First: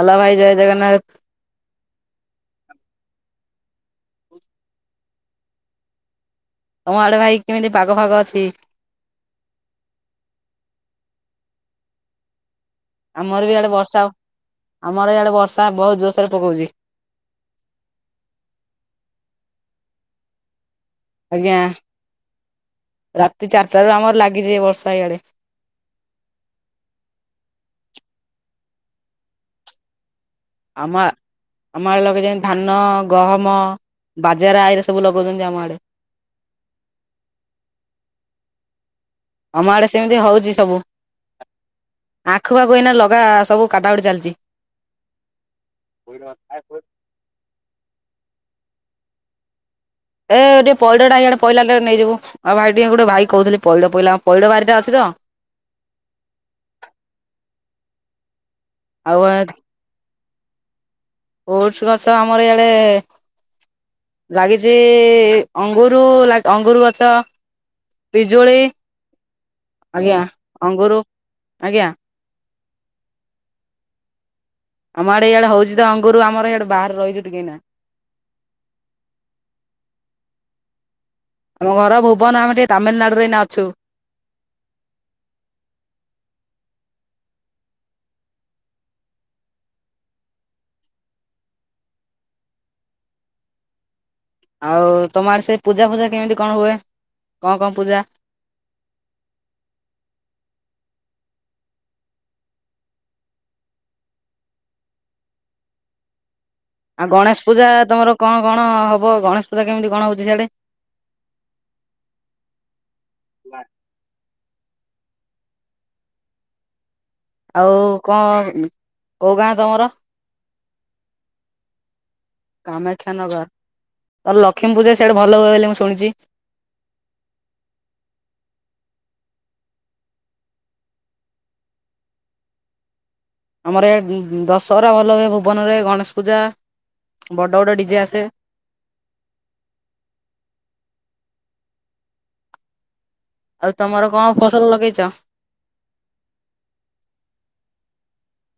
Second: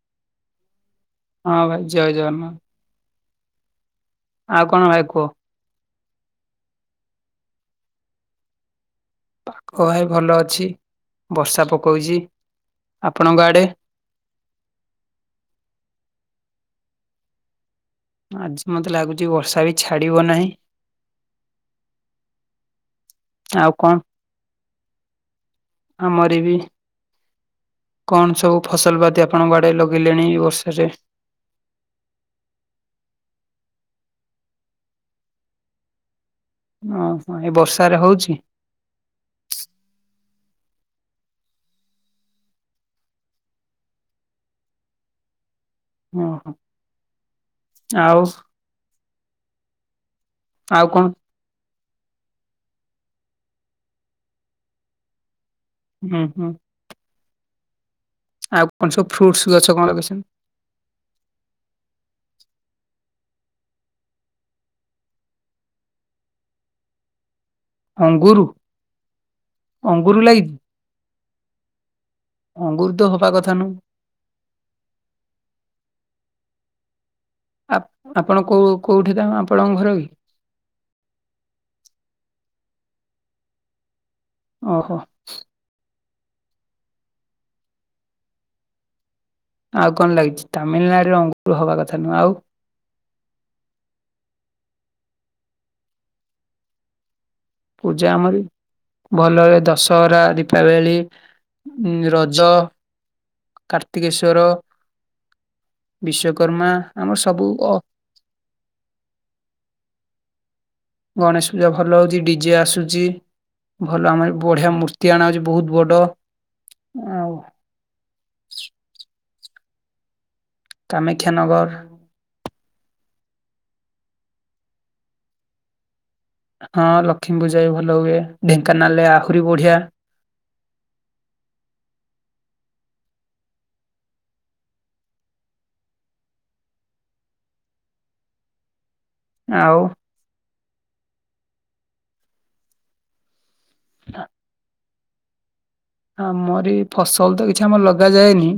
Hello ଭାଇ ଜୟ ଜଗନ୍ନାଥ। ହଁ ଭାଇ ଜୟ ଜଗନ୍ନାଥ। ଆଉ କ'ଣ ଭାଇ କୁହ। ତମ ଆଡେ ଭାଇ କେମିତି ପାଗ, ଫାଗ ଅଛି। ପାଖ ଭାଇ ଭଲ ଅଛି ବର୍ଷା ପକଉଛି। ଆପଣଙ୍କ ଆମର ବି ଆଡେ ଇଆଡେ ବର୍ଷା ଆମର ଇଆଡେ ବର୍ଷା ବହୁତୁ ଜୋରସରେ ପକଉଛି। ଆଜି ମତେ ଲାଗୁଛି ବର୍ଷା ବି ଛାଡିବ ନାହିଁ। ଆଜ୍ଞା ରାତି ଆଉ ଚାରିଟା କଣ? ରୁ ଆମର ଲାଗିଛି ବର୍ଷା ଇଆଡେ। ଆମର ବି କ'ଣ ସବୁ ଫସଲ ପାତି ଆପଣଙ୍କ ଆଡେ ଲଗେଇଲେଣି ଏ ବର୍ଷ। ଆମା। ଆମ ଆଡେ ଲଗେଇଛନ୍ତି ଧାନ, ଗହମ, ବାଜେରା ଏଇରା ସବୁ ଲଗଉଛନ୍ତି ଆମ ଆଡେ। ଅ ହଁ ଏ ବର୍ଷାରେ ହଉଛି। ଆମ ଆଡେ ସେମିତି ହଉଛି ସବୁ। ଆଖୁ ପାଖୁ ଏଇନା ଲଗା ସବୁ କାଟାକୁଟି ଚାଲିଛି। ଅ ହଁ ଆଉ। ଏ ଟିକେ ଆଉ କଣ? ପଇଡ ଟା ଇଆଡେ ପଇଲା ଟେ ନେଇଯିବୁ ଆଉ ଭାଇ ଟିକେ ଗୋଟେ ଭାଇ କହୁଥିଲେ ପଇଡ଼ ପଇଲା ପଇଡ ବାଇ ରେ ଅଛି ତ। ହୁଁ ହୁଁ। ଆଉ କ'ଣ ସବୁ ଆଉ ଫ୍ରୁଟସ ଗଛ କ'ଣ ଲଗେଇଛନ୍ତି। ଓଟସ ଗଛ ଆମର ଇଆଡେ। ଲାଗିଛି ଅଙ୍ଗୁରୁ ଲା ଅଙ୍ଗୁରୁ ଗଛ। ଅଙ୍ଗୁରୁ ପିଜୁଳି ଆଜ୍ଞା ଅଙ୍ଗୁରୁ ଲାଗିଛି ଅଙ୍ଗୁର ଆଜ୍ଞା। ଅଙ୍ଗୁରୁ ତ ହବା କଥା ନୁ। ଆମ ଆଡେ ଇଆଡ଼େ ହଉଛି ତ ଅଙ୍ଗୁରୁ ଆମର ଇଆଡେ଼ ବାହାରେ ରହିକି ଟିକି ନାଇଁ। ଆପ ଆପଣ କେଉଁ କେଉଁଠି ତା ଆପଣଙ୍କ ଘର କି। ଆମ ଘର ଭୁବନ ଆମେ ଟିକେ ତାମିଲି ନାଡୁରେ ଏଇନା ଅଛୁ। ଓହୋ। ଆଉ କ'ଣ ଲାଗିଛି ତାମିଲିନାଡ଼ୁରେ ଅଙ୍ଗୁରୁ ହବା କଥା ନୁହଁ ଆଉ। ଆଉ ତମଆଡେ ସେ ପୂଜା, ଫୂଜା କେମିତି କ'ଣ ହୁଏ। କଣ କଣ ପୂଜା ଆମରି। ଭଲ ରେ ଦଶହରା, ଦୀପାବଳି ଉଁ ରଜ। କାର୍ତ୍ତିକେଶ୍ୱର, ବିଶ୍ୱକ୍ରମା। ଆଉ ଗଣେଶ ପୂଜା ତମର କ'ଣ କ'ଣ ହବ ଗଣେଶ ପୂଜା କେମିତି କଣ ହଉଛି ସିଆଡେ଼। ଗଣେଶ ପୂଜା ଭଲ ହଉଛି ଡିଜେ ଆସୁଛି। ଭଲ ଆମର ବଢ଼ିଆ ମୂର୍ତ୍ତି ଆଣା ହଉଛି ବହୁତୁ ବଡ଼। ଆଉ। ଆଉ କ'ଣ କୋଉ ଗାଁ ତମର। କାମାକ୍ଷାନଗର। କାମେକ୍ଷ୍ୟାନଗର ତ ଲକ୍ଷ୍ମୀ ପୂଜା ସିଆଡେ ଭଲ ହୁଏ ବୋଲି ମୁଁ ଶୁଣିଛି। ହଁ ଲକ୍ଷ୍ମୀପୂଜା ବି ଭଲ ହୁଏ ଢେଙ୍କାନାଳ ରେ ଆହୁରି ବଢିଆ। ଆମର ଏ ଦଶହରା ଭଲ ହୁଏ ଭୁବନରେ ଗଣେଶ ପୂଜା ବଡ଼ ବଡ଼ ଡିଜେ ଆସେ। ଆଉ। ଆଉ ତମର କଣ ଫସଲ ଲଗେଇଚ? ଆମରି ଫସଲ ତ କିଛି ଆମର ଲଗାଯାଏନି।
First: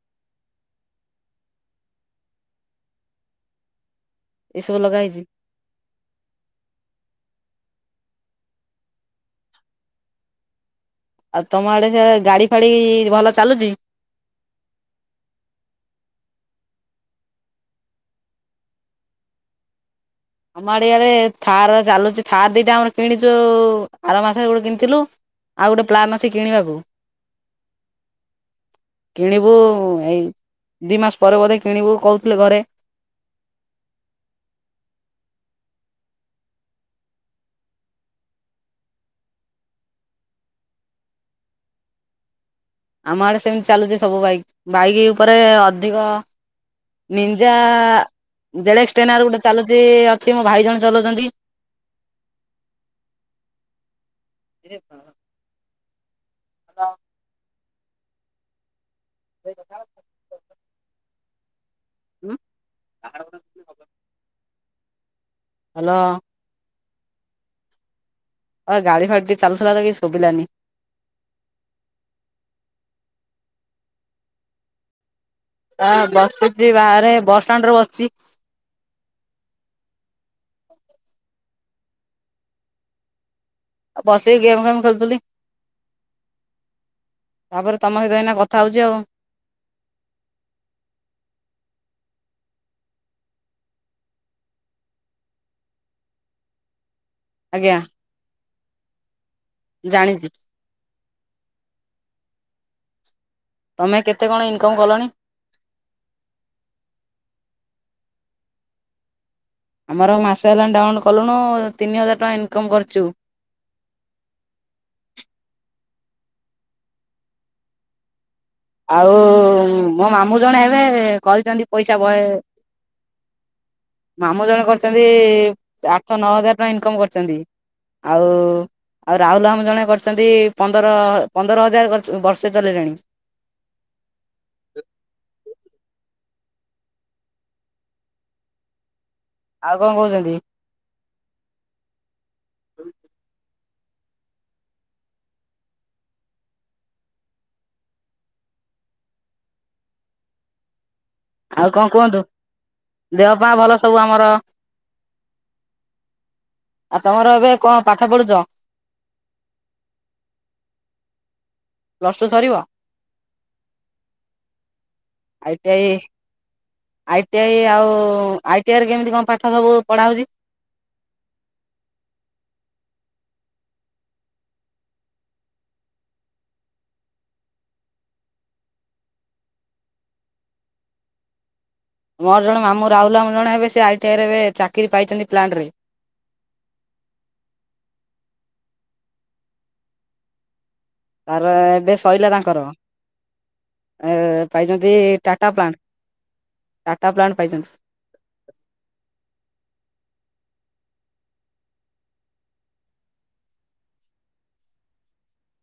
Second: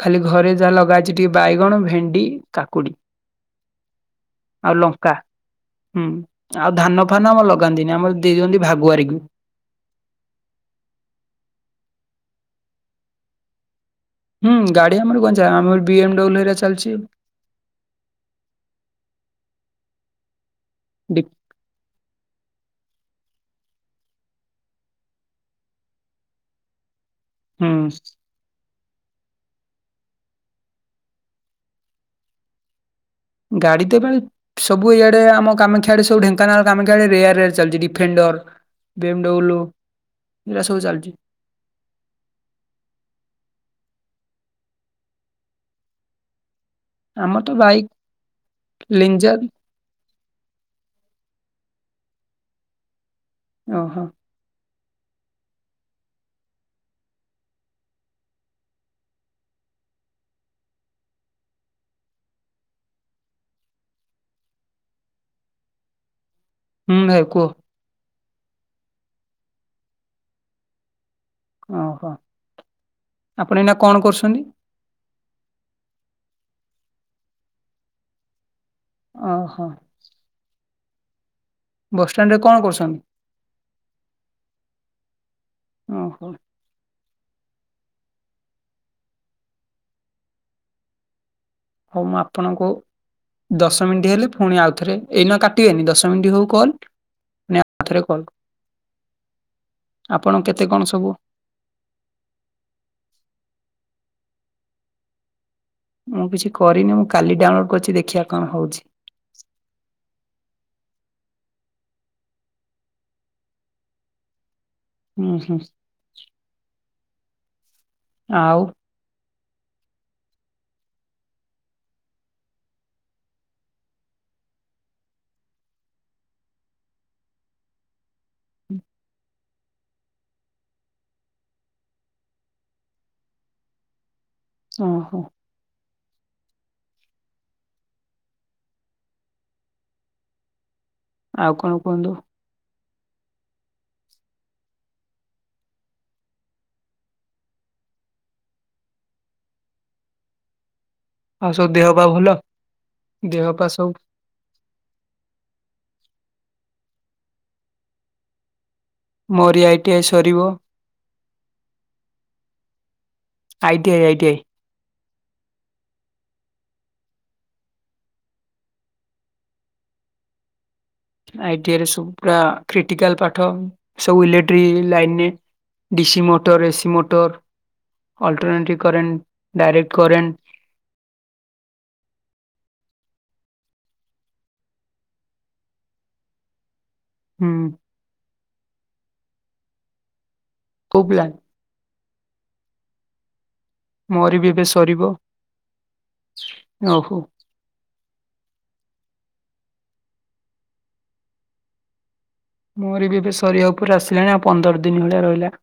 ଖାଲି ଘରେ ଯାହା ଲଗା ଅଛି ଟିକେ ବାଇଗଣ, ଭେଣ୍ଡି, କାକୁଡି ଏଇ ସବୁ ଆଉ ଲଗା ଲଙ୍କା। ହେଇଛି ହୁଁ ଆଉ ଧାନ ଫାନ ଆମର ଲଗାନ୍ତିନି ଆମର ଦେଇଦିଅନ୍ତି ଭାଗୁଆରୀକୁ। ଆଉ ତମ ଆଡେ ସେ ଗାଡି ଫାଡି ଭଲ ଚାଲୁଛି? ହୁଁ ଗାଡି ଆମର ଗଞ୍ଜା ଆମର ବିଏମଡବ୍ଲୁ ହେରେ ଚାଲିଛି। ଆମ ଆଡିଆରେ ଡି ଥାର ଚାଲୁଛି ଥାର ଦିଟା ଆମର କିଣିଛୁ ଆର ମାସରେ ଗୋଟେ କିଣିଥିଲୁ। ଆଉ ଗୋଟେ ପ୍ଲାନ୍ ଆସି କିଣିବାକୁ ହୁଁ କିଣିବୁ ଏଇ ଦିଇ ମାସ ପରେ ବୋଧେ କିଣିବୁ କହୁଥିଲେ ଘରେ ଗାଡ଼ିଟେ ପାଇଁ ସବୁ ଇଆଡ଼େ ଆମ କାମାକ୍ଷା ଆଡେ ସବୁ ଢେଙ୍କାନାଳ କାମାକ୍ଷାଆଡେ ରେୟାର ରେୟାର ଚାଲିଚି ଡିଫେଣ୍ଡର ବିଏମଡବ୍ଲୁ ଏରା ସବୁ ଚାଲିୁଚି। ଆମ ଆଡ଼େ ସେମିତି ଚାଲୁଚି ସବୁ ବାଇକ୍ ବାଇକ୍ ଉପରେ ଅଧିକ ଆମର ନିଞା ତ ବାଇକ୍ ଜେଡକ୍ସ ଟେନ୍ଆର ଲେଞ୍ଜର ଗୋଟେ ଚାଲୁଚି ଅଛି ମୋ ଭାଇ ଜଣେ ଚଳଉଛନ୍ତି। ଓହୋ। ରେ ବାପ୍ ହଁ। [unintelligible] ଉଁ ହ୍ୟାଲୋ। ହୁଁ ଭାଇ କୁହ। ଆ ଗାଡ଼ି ଫାଡ଼ି ଟିକେ ଚାଲୁଥିଲାତ କିଛି ସୁବିଲାନି। ଓହୋ ଆପଣ ଏଇନା କଣ କରୁଛନ୍ତି? ହଁ ବସିଚି ବାହାରେ ବସଷ୍ଟାଣ୍ଡରେ ବସିଚି। ଓହୋ। ବସ୍ ଷ୍ଟାଣ୍ଡରେ କଣ କରୁଚନ୍ତି? ଆଉ ବସିକି ଗେମ୍ ଫେମ୍ ଖେଳୁଥିଲି। ଓହୋ। ତାପରେ ତମ ସହିତ ଏଇନା କଥା ହେଉଚି ଆଉ ହଉ ମୁଁ ଆପଣଙ୍କୁ ଦଶ ମିନିଟ୍ ହେଲେ ପୁଣି ଆଉଥରେ ଏଇନା କାଟିବେନି ଦଶ ମିନିଟ୍ ହଉ କଲ୍ ନେହା ଆଜ୍ଞା [unintelligible] ଜାଣିଛି ଆପଣ କେତେ କଣ ସବୁ ତମେ କେତେ କଣ ଇନକମ୍ କଲଣି? ମୁଁ କିଛି କରିନି ମୁଁ କାଲି ଡାଉନଲୋଡ୍ କରିଚି ଦେଖିବା କଣ ହଉଚି। ଆମର ମାସେ ହେଲାଣି ଡାଉନଲୋଡ୍ କଲୁଣୁ ତିନି ହଜାର ଟଙ୍କା ଇନକମ୍ କରିଚୁ। ହୁଁ ହୁଁ। ଆଉ ଆଉ ମୋ ମାମୁଁ ଜଣେ ହେବେ କହିଚନ୍ତି ପଇସା ବହେ ମାମୁଁ ଜଣେ କରିଚନ୍ତି ଆଠ ନଅ ହଜାର ଟଙ୍କା ଇନକମ୍ କରିଚନ୍ତି। ଆଉ ଆଉ ରାହୁଲ୍ ମାମୁଁ ଜଣେ କରିଚନ୍ତି ପନ୍ଦର ପନ୍ଦର ହଜାର ବର୍ଷେ ଚଲେଇଲେଣି। ଓହୋ [inaudible] ଆଉ କଣ କଉଚନ୍ତି? ଆଉ କଣ କୁହନ୍ତୁ? ଆଉ ସବୁ ଦେହ କଣ ପା କୁହନ୍ତୁ ଭଲ ଦେହ ପାଅ ସବୁ ଭଲ ସବୁ ଆମର। ଆଉ ତମର ଏବେ କଣ ପାଠ ପଢୁଚ? ମୋରି ଆଇଟିଆଇ ସରିବ। ପ୍ଲସ୍ ଟୁ ସରିବ? ITI, ITI. ITI ITI, ଆଉ ଆଇ ଟି ଆଇରେ କେମିତି କଣ ପାଠ ସବୁ ପଢା ହଉଚି? ଆଇଟିଆଇରେ ସବୁ ପୁରା କ୍ରିଟିକାଲ ପାଠ। ସବୁ ଇଲେକ୍ଟ୍ରି ଲାଇନ୍ ରେ। DC motor, AC motor, alternative current direct current ମୋର ଜଣେ ମାମୁ ରାହୁଲ୍ ମାମୁଁ ଜଣେ ହେବେ ସେ ଆଇ ଟି ଆଇ ଏବେ ଚାକିରି ପାଇଚନ୍ତି ପ୍ଲାଣ୍ଟରେ। ହୁଁ। କୋଉ ପ୍ଲାନ ତାର ବା ଏବେ ଶୋଇିଲା ତାଙ୍କର। ଆ ମୋର ବି ଏବେ ପାଇଚନ୍ତି ସରିବ ଟାଟା ପ୍ଲାଣ୍ଟ। ଟାଟା ଓହୋ ପ୍ଲାଣ୍ଟ ପାଇଚନ୍ତି। ମୋର ବି ଏବେ ସରିବା ଉପରେ ଆସିଲାଣି ଆଉ ପନ୍ଦର ଦିନ ଭଳିଆ ରହିଲା।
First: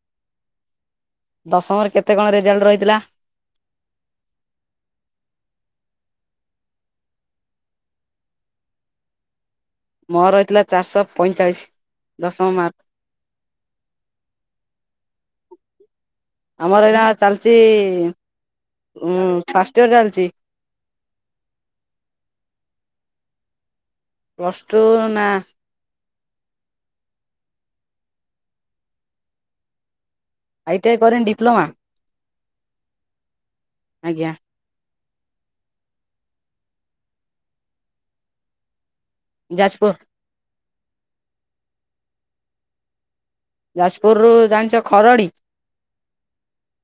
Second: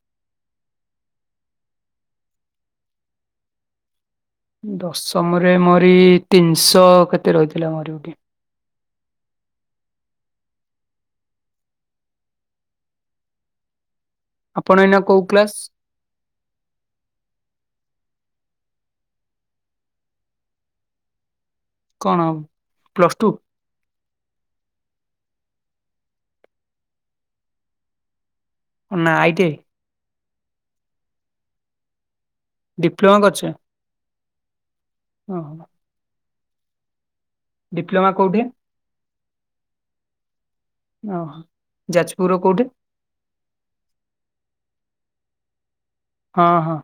ଦଶମରେ କେତେ କଣ ରେଜଲ୍ଟ୍ ରହିଥିଲା? ଦଶମରେ ମୋରି ଏଇ ତିନିଶହ କେତେ ରହିଥିଲା ମୋରି ଗୋଟେ। ମୋର ରହିଥିଲା ଚାରିଶହ ପଇଁଚାଳିଶ ଦଶମ ମାର୍କ। ଆପଣ ଏଇନା କୋଉ କ୍ଲାସ? ଆମର ଏଇନା ଚାଲିଛି ଉଁ ଫାଷ୍ଟ ଇୟର ଚାଲିଛି। କଣ ପ୍ଲସ୍ ଟୁ? ପ୍ଲସ୍ ଟୁ ନା। ନା ITI? ITI କରିନି ଡିପ୍ଲୋମା। ଡିପ୍ଲୋମା କରିଚ? ଆଜ୍ଞା। ଅହୋ। ଡିପ୍ଲମା କେଉଁଠି? ଯାଜପୁର। ଓହୋ ଯାଜପୁରର କୋଉଠି? ଯାଜପୁରରୁୁ ଜାଣିଛ ଖରଡ଼ି? ହଁ ହଁ।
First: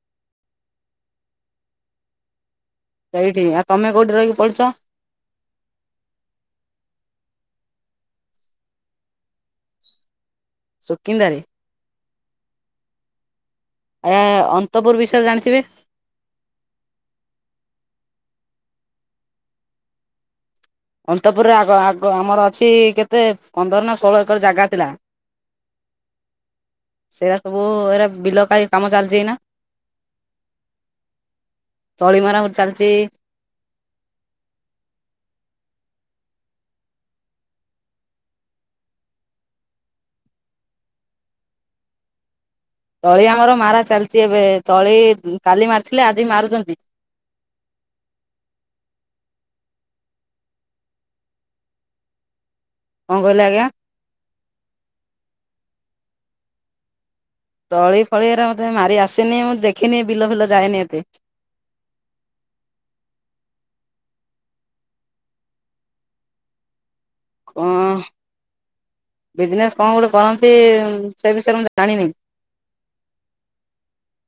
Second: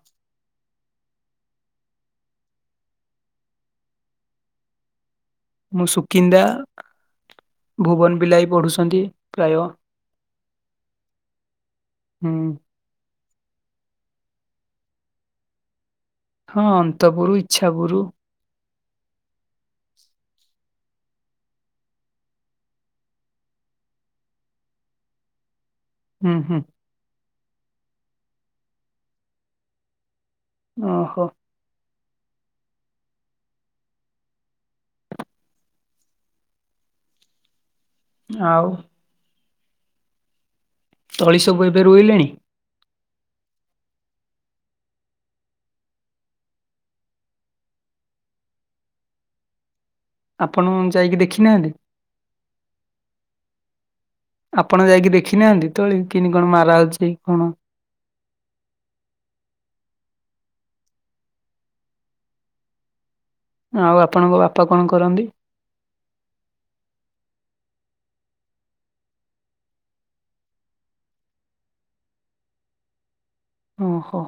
ସେଇଠି ଆଉ ତମେ କୋଉଠି ରହିିକି ପଢୁଛ? ମୁଁ ସୁକିନ୍ଦା ଭୁବନ ବିଲାଇ ପଢୁଛନ୍ତି ପ୍ରାୟ ସୁକିନ୍ଦାରେ? ହୁଁ। ଆଜ୍ଞା ଅନ୍ତପୁର ବିଷୟରେ ଜାଣିଥିବେ? ହଁ ଅନ୍ତପୁରୁ, ଇଚ୍ଛାପୁରୁ। ଅନ୍ତପୁରେ ଆଗ- ଆଗ ଆମର ଅଛି କେତେ ପନ୍ଦର ନା ଷୋହଳ ଏକର ଜାଗା ଥିଲା। ହୁଁ ହୁଁ। ସେଇଟା ସବୁ ଏଇରା ବିଲ ପାଇଁ କାମ ଚାଲିଛି ଏଇନା। ଓହୋ। ତଳି ମରା [unintelligible] ଚାଲିଛି। ଆଉ? ତଳି ସବୁ ଏବେ ରୁଇଁଲେଣି? ତଳି ଆମର ମାରା ଚାଲିଛି ଏବେ, ତଳି କାଲି ମାରିଥିଲେ ଆଜି ମାରୁଛନ୍ତି। ଆପଣ ଯାଇକି ଦେଖିନାହାନ୍ତି? କଣ କହିଲେ ଆଜ୍ଞା? ଆପଣ ଯାଇକି ଦେଖି ନାହାନ୍ତି ତଳି, କିନ୍ତି କଣ ମାରା ହଉଛି କଣ? ତଳି ଫଳି ଏରା ମତେ ମାରି ଆସିନି, ମୁଁ ଦେଖିନି ବିଲ ଫିଲ ଯାଏନି ଏତେ। ଆଉ ଆପଣଙ୍କ, ବାପା କଣ କରନ୍ତି? କଣ ବିଜ୍ନେସ କଣ ଗୋଟେ କରନ୍ତି? ସେ ବିଷୟରେ ମୁ ଜାଣିନି। ଓହୋ।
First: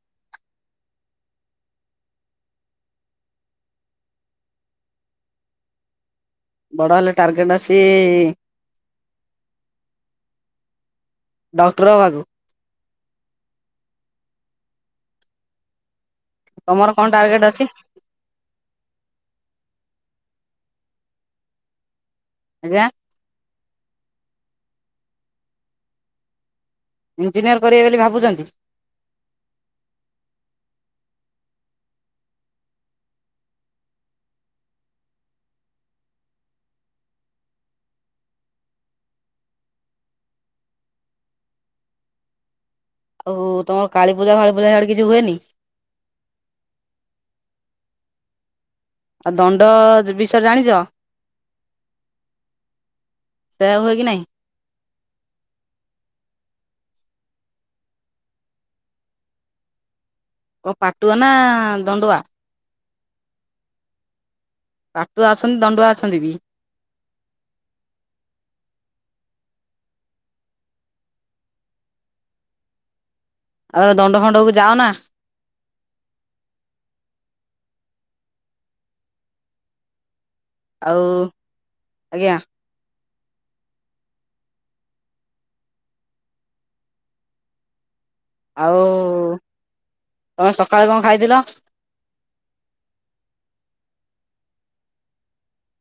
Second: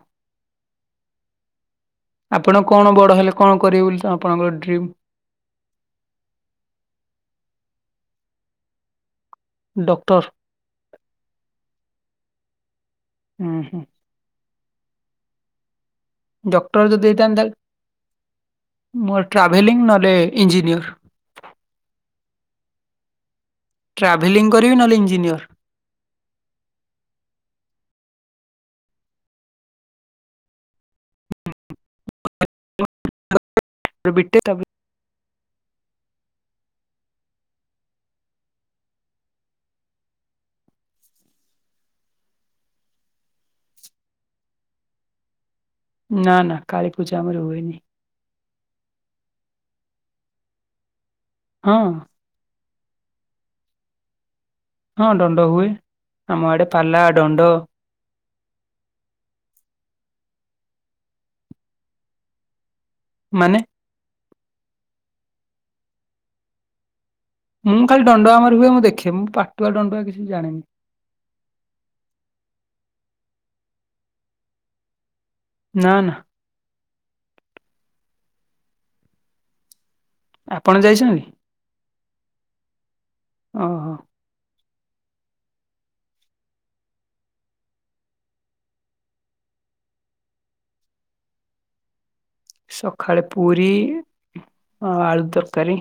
ଆପଣ କଣ ବଡ଼ ହେଲେ, କଣ କରିବେ ବୋଲି, ଆପଣଙ୍କର ଡ୍ରିମ୍? ବଡ଼ ହେଲେ, ଟାର୍ଗେଟ୍ ଆଛି ଡକ୍ଟର୍। ଡାକ୍ଟର୍ ହବାକୁ। ହୁଁ ହୁଁ। ଡକ୍ଟର୍ ତମର କଣ ଯଦି ହେଇଥାନ୍ତି ଟାର୍ଗେଟ ତାଲ୍, ଅଛି ମୋର ଟ୍ରାଭେଲିଂ ନହେଲେ ଇଞ୍ଜିନିୟର। ଆଜ୍ଞା। [unintelligible] ଟ୍ରାଭେଲିଂ କରିବି, ନହଲେ ଇଞ୍ଜିନିୟର। ଇଞ୍ଜିନିୟର୍ କରିବେ ବୋଲି ଭାବୁଛନ୍ତି। ବି ଟେତା ବେ ଓହୋ ଉ ଉ ତମର କାଳୀପୂଜା, ଫାଲିପୂଜା ହେଆଡ଼େ କିଛି ହୁଏନି? ନା ନା କାଳୀପୂଜା ଆମର ହୁଏନି? ଆଉ ଦଣ୍ଡ, ବିଷୟରେ ଜାଣିଛ? ହଁ। ସେୟା ହୁଏ କି ନାଇଁ? ହଁ ଡଣ୍ଡ। ହୁଏ ଆମ ଆଡେ ପାଲା ଡଣ୍ଡ। କ ପାଟୁଆ ନା ଦଣ୍ଡୁଆ? ମାନେ? ପାଟୁଆ ଅଛନ୍ତି। ଦଣ୍ଡୁଆ ଅଛନ୍ତି ବି। ମୁଁ ଖାଲି ଡଣ୍ଡୁଆ ଆମର ହୁଏ ମୁଁ ଦେଖେ। ମୁଁ ପାଟୁଆ ଡଣ୍ଡୁଆ କିଛି ଜାଣିନି। ଆଉ ଦଣ୍ଡ ଫଣ୍ଡ କୁ ଯାଅ ନା? ନା ନା। ଆପଣ ଆଉ। ଯାଇଛନ୍ତି ଆଜ୍ଞା। ଅ। ଆଉ, ତମେ ସକାଳେ କଣ ଖାଇଥିଲ? ସକାଳେ ପୁରୀ, ଅ ଆଳୁ ତର୍କାରୀ।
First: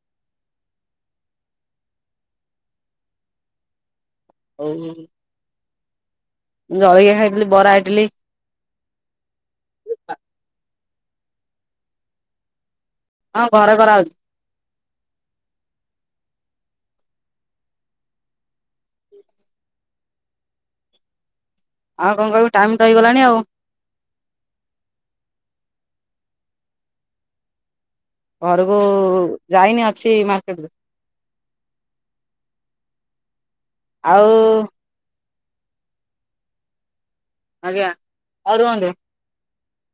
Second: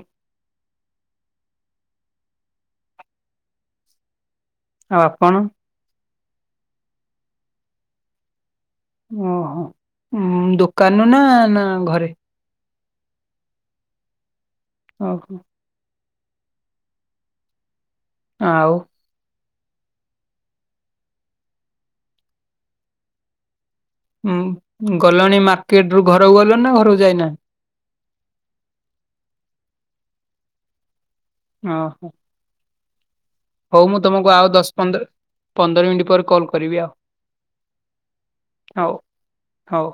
ଆଉ ଆପଣ। ଜଳିଖିଆ ଖାଇଥିଲି, ବରା ଇଟିଲି। ଓହୋ ଉଁ ଉଁ ଦୋକାନ୍ ନୁ ନା ନା ଘରେ? ହଁ ଘରେ କରାହଉଚି। ଓହୋ। ଆଉ। ଆଉ କଣ କହିବି? ଟାଇମ୍ ତ ହେଇଗଲାଣି ଆଉ। ଉଁ ଗଲଣି ମାର୍କେଟ୍ ରୁ ଘରକୁ ଗଲ ନା, ଘରକୁ ଯାଇନା? ଘରକୁ, ଯାଇନି ଅଛି ମାର୍କେଟ୍ ରେ। ଓହୋ। ହଉ ମୁଁ ତୁମକୁ ଆଉ ଦଶ୍ ପନ୍ଦର୍, ପନ୍ଦର ମିନିଟ୍ ପରେ କଲ୍ କରିବି ଆଉ। ଆଜ୍ଞା ହଉ ରୁହନ୍ତୁ। ହଉ ହଉ।